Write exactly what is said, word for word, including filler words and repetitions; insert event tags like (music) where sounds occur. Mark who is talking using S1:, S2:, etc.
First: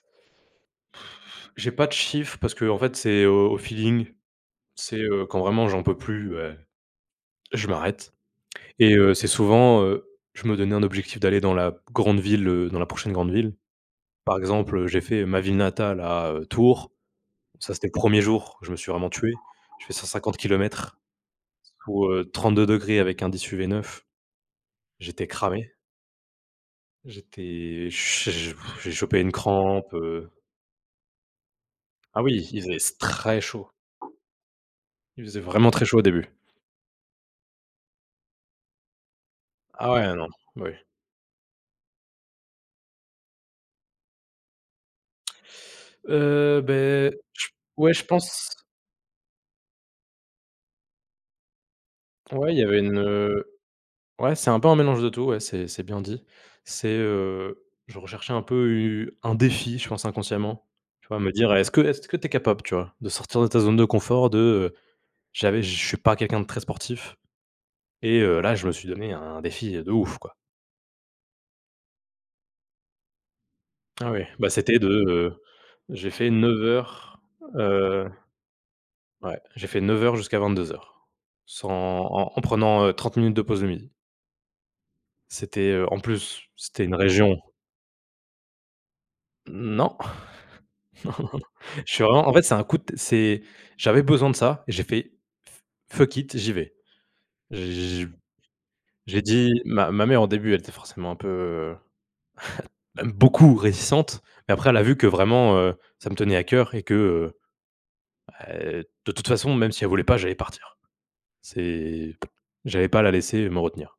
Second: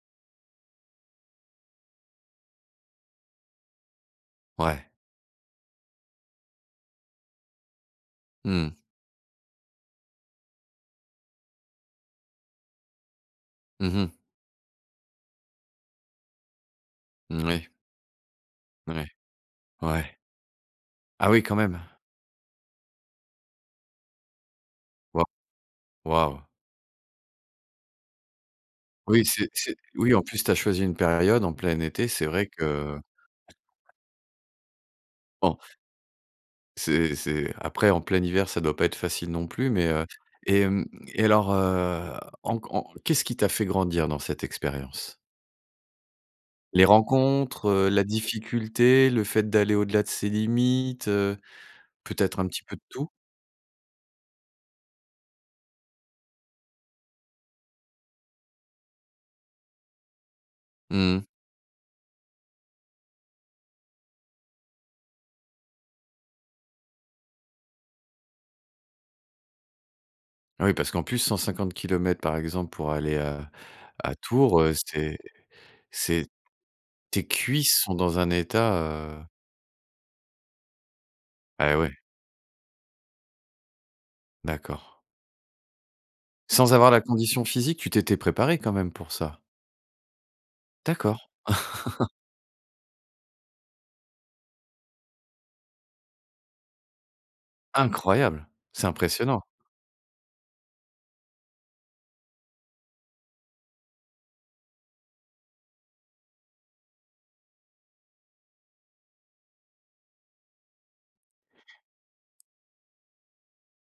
S1: (blows air) J'ai pas de chiffres parce qu'en fait c'est au au feeling,
S2: Ouais.
S1: c'est, heu, quand vraiment j'en peux plus beh, je m'arrête
S2: Mmh.
S1: et heu, c'est souvent, heu, je me donnais un objectif d'aller dans la grande ville, heu, dans la prochaine grande ville.
S2: Mmh mh.
S1: Par exemple, heu, j'ai fait ma ville natale à, heu, Tours.
S2: Moui.
S1: Ça, c'était le premier jour, je me suis
S2: Ouais,
S1: vraiment tué, j'ai fais cent
S2: ouais.
S1: cinquante kilomètres
S2: Ah oui quand même!
S1: sous, heu, trente deux degrés avec indice UV neuf.
S2: Wa
S1: J'étais cramé.
S2: waouh.
S1: J'étais, ch j'ai (blows air) chopé
S2: Oui
S1: une
S2: c'est c'est
S1: crampe,
S2: oui en
S1: heu
S2: plus tu as choisi une période en plein été,
S1: Ah
S2: c'est vrai
S1: oui, il faisait s
S2: que
S1: très chaud. Il faisait
S2: Bon
S1: vraiment très chaud au début.
S2: c'est c'est après, en plein hiver ça doit pas être facile non plus. Mais
S1: Ah
S2: heu
S1: ouais non
S2: et
S1: oui.
S2: hem et alors, heu, en qu en qu'est-ce qui t'a fait grandir dans cette expérience?
S1: Heu,
S2: Les
S1: beh, je
S2: rencontres,
S1: pe
S2: heu?
S1: ouais je
S2: La
S1: pense.
S2: difficulté? Le fait d'aller au-delà de ses limites, heu? Peut être un
S1: Ouais il
S2: petit
S1: y
S2: peu
S1: avait
S2: de
S1: une,
S2: tout?
S1: heu ouais, c'est un peu un mélange de tout, ouais, c'est c'est bien dit. C'est heu je recherchais un peu u un défi, je pense inconsciemment, tu vois?
S2: Mmh.
S1: Me dire, heu, est-ce que est-ce que tu es capable, tu vois? De sortir de ta zone de confort, de j'avais je suis pas quelqu'un de très sportif, et heu, là je me suis donné un défi de ouf, quoi.
S2: Oui, parce qu'en plus, cent cinquante kilomètres par exemple pour aller à
S1: Ah
S2: à
S1: oui bah,
S2: Tours, heu,
S1: c'était de,
S2: c'est
S1: heu j'ai
S2: c'est
S1: fait neuf heures
S2: tes cuisses sont
S1: heu,
S2: dans un état, heu
S1: ouais j'ai fait neuf heures jusqu'à vingt deux heures sans
S2: Eh oui.
S1: en en prenant, heu, trente minutes de pause le midi.
S2: D'accord.
S1: C'était, heu en plus,
S2: Sans
S1: c'était
S2: avoir
S1: une
S2: la
S1: région
S2: condition physique? Tu t'étais préparé quand même pour ça?
S1: Non, non,
S2: D'accord.
S1: non, non. Je suis
S2: (laughs)
S1: vraiment en fait c'est un coup de t c'est j'avais besoin de ça et j'ai fait fu fuck it, j'y vais. J'ai
S2: Incroyable, c'est
S1: j'ai
S2: impressionnant.
S1: dit ma ma mère au début elle était forcément un peu, heu, (chuckles) même beaucoup réticente. Mais après elle a vu que vraiment, heu, ça me tenait à cœur et que, heu heu, de toute façon, même si elle voulait pas j'allais partir. C'est (lip trill) j'allais pas la laisser, heu, me retenir.